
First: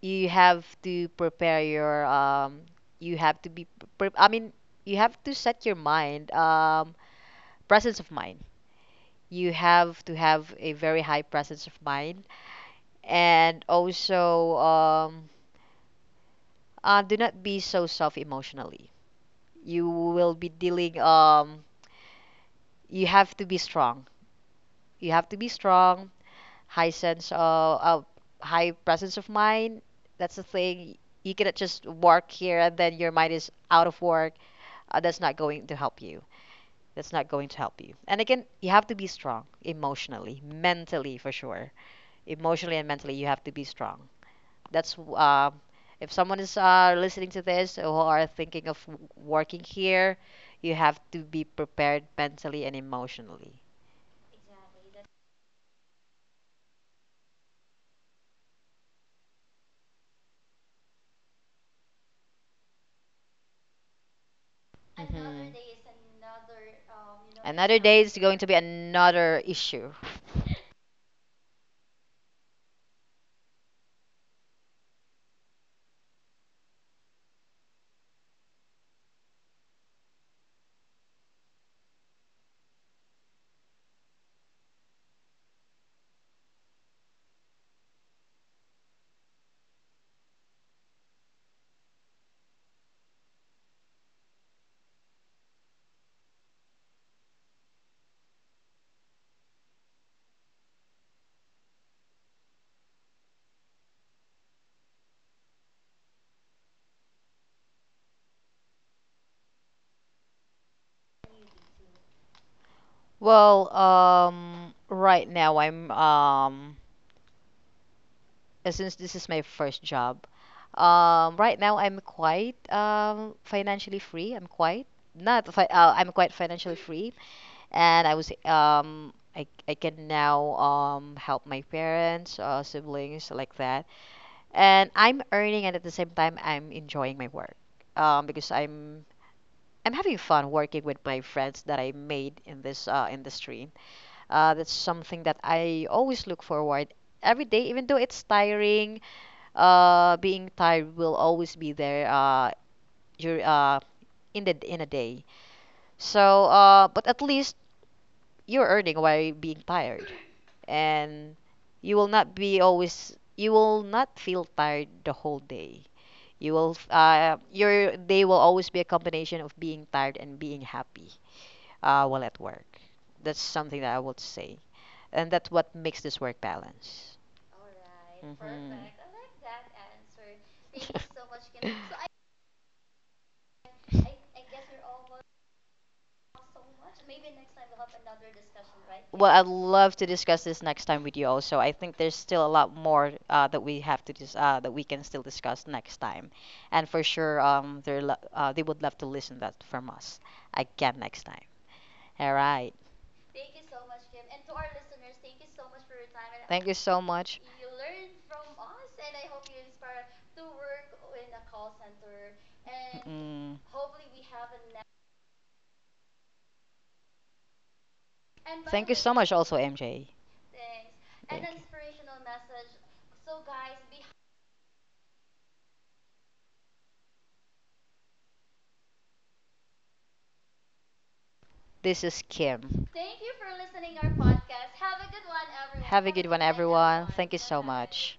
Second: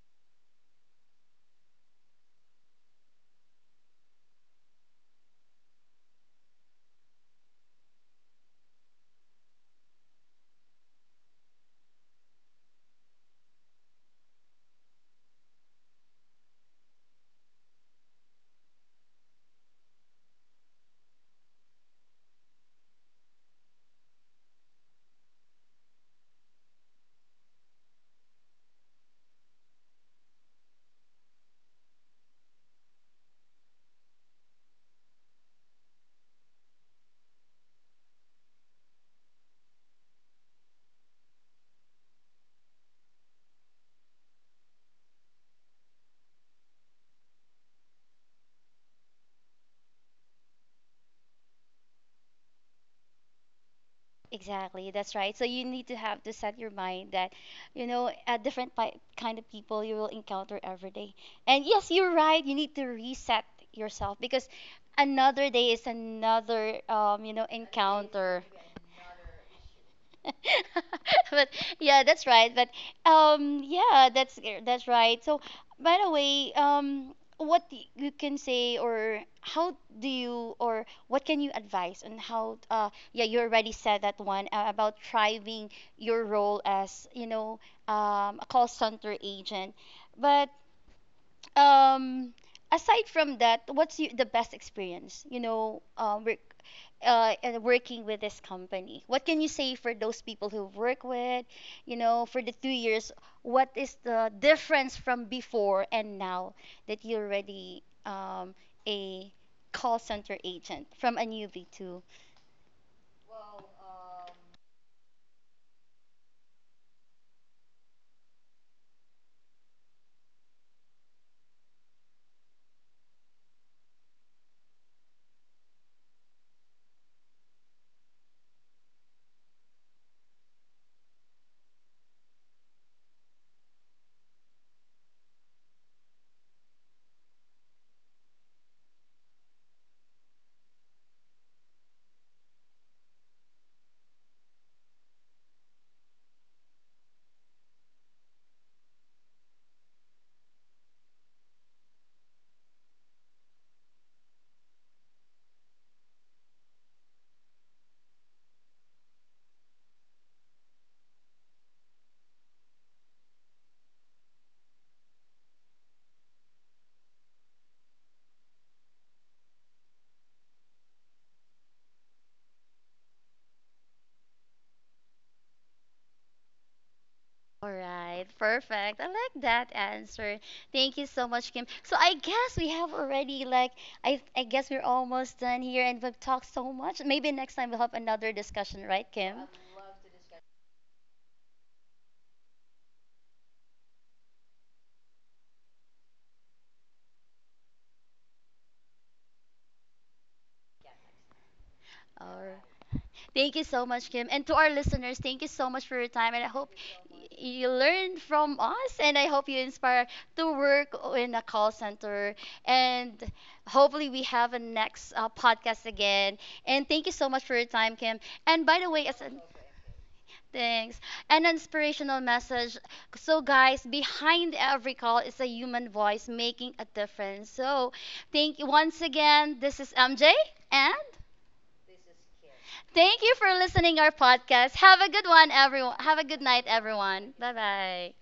you have to prepare your you have to be I mean, you have to set your mind, presence of mind. You have to have a very high presence of mind, and also do not be so soft emotionally. You will be dealing you have to be strong, you have to be strong high sense of high presence of mind. That's the thing. You cannot just work here and then your mind is out of work. That's not going to help you. And again, you have to be strong emotionally, mentally, for sure. Emotionally and mentally, you have to be strong. That's if someone is listening to this who are thinking of working here, you have to be prepared mentally and emotionally.
Exactly, that's right. So you need to have to set your mind that, you know, a kind of people you will encounter every day. And yes, you're right. You need to reset yourself because
Mhm.
another day is another, you know,
Another day is going to
encounter.
be another issue.
But yeah, that's right. But yeah, that's right. So by the way, you can say, or how do you, or what can you advise on how yeah, you already said that one about thriving your role as, you know, a call center agent, but um, aside from that, the best experience, you know, work, and working with this company, what can you say for those people who work with, you know, for the 2 years, what is the difference from before and now that you're already, a call center agent from a newbie to?
Well, right now I'm since this is my first job, right now I'm quite financially free. I'm quite not fi- I'm quite financially free, and I can now help my parents, siblings like that. And I'm earning, and at the same time I'm enjoying my work, because I'm having fun working with my friends that I made in this industry. That's something that I always look forward every day, even though it's tiring. Being tired will always be there, dur- uh in the in a day. So but at least you're earning while being tired, and you will not be always you will not feel tired the whole day. Your day will always be a combination of being tired and being happy, while at work. That's something that I would say, and that's what makes this work balance.
All right,
Hmm.
perfect. I like that answer. Thank you so much, Kim. So I guess we have already like, I guess we're almost done here and we've talked so much. Maybe next time we'll have another discussion, right,
Well,
Kim?
I'd love to discuss this next time with you also. I think there's still a lot more that we can still discuss next time. And for sure, they would love to listen that from us again next time.
All
All
right.
right.
Thank you so much, Kim. And to our listeners, thank you so much for your time, and I
Thank
hope
you so much.
you learned from us, and I hope you inspire to work in a call center, and
Mm.
hopefully we have a next podcast again. And thank you so much for your time, Kim. And by the
Thank you
way,
so
as
much
an
also, MJ.
Thanks. An
Thank
inspirational message.
you.
So, guys, behind every call is a human voice making a difference. So, thank you once again. This is MJ, and
This is Kim.
thank you for listening
You.
our podcast. Have
Have
a
a
good one,
good
everyone.
one,
Have a good night, everyone. Bye bye.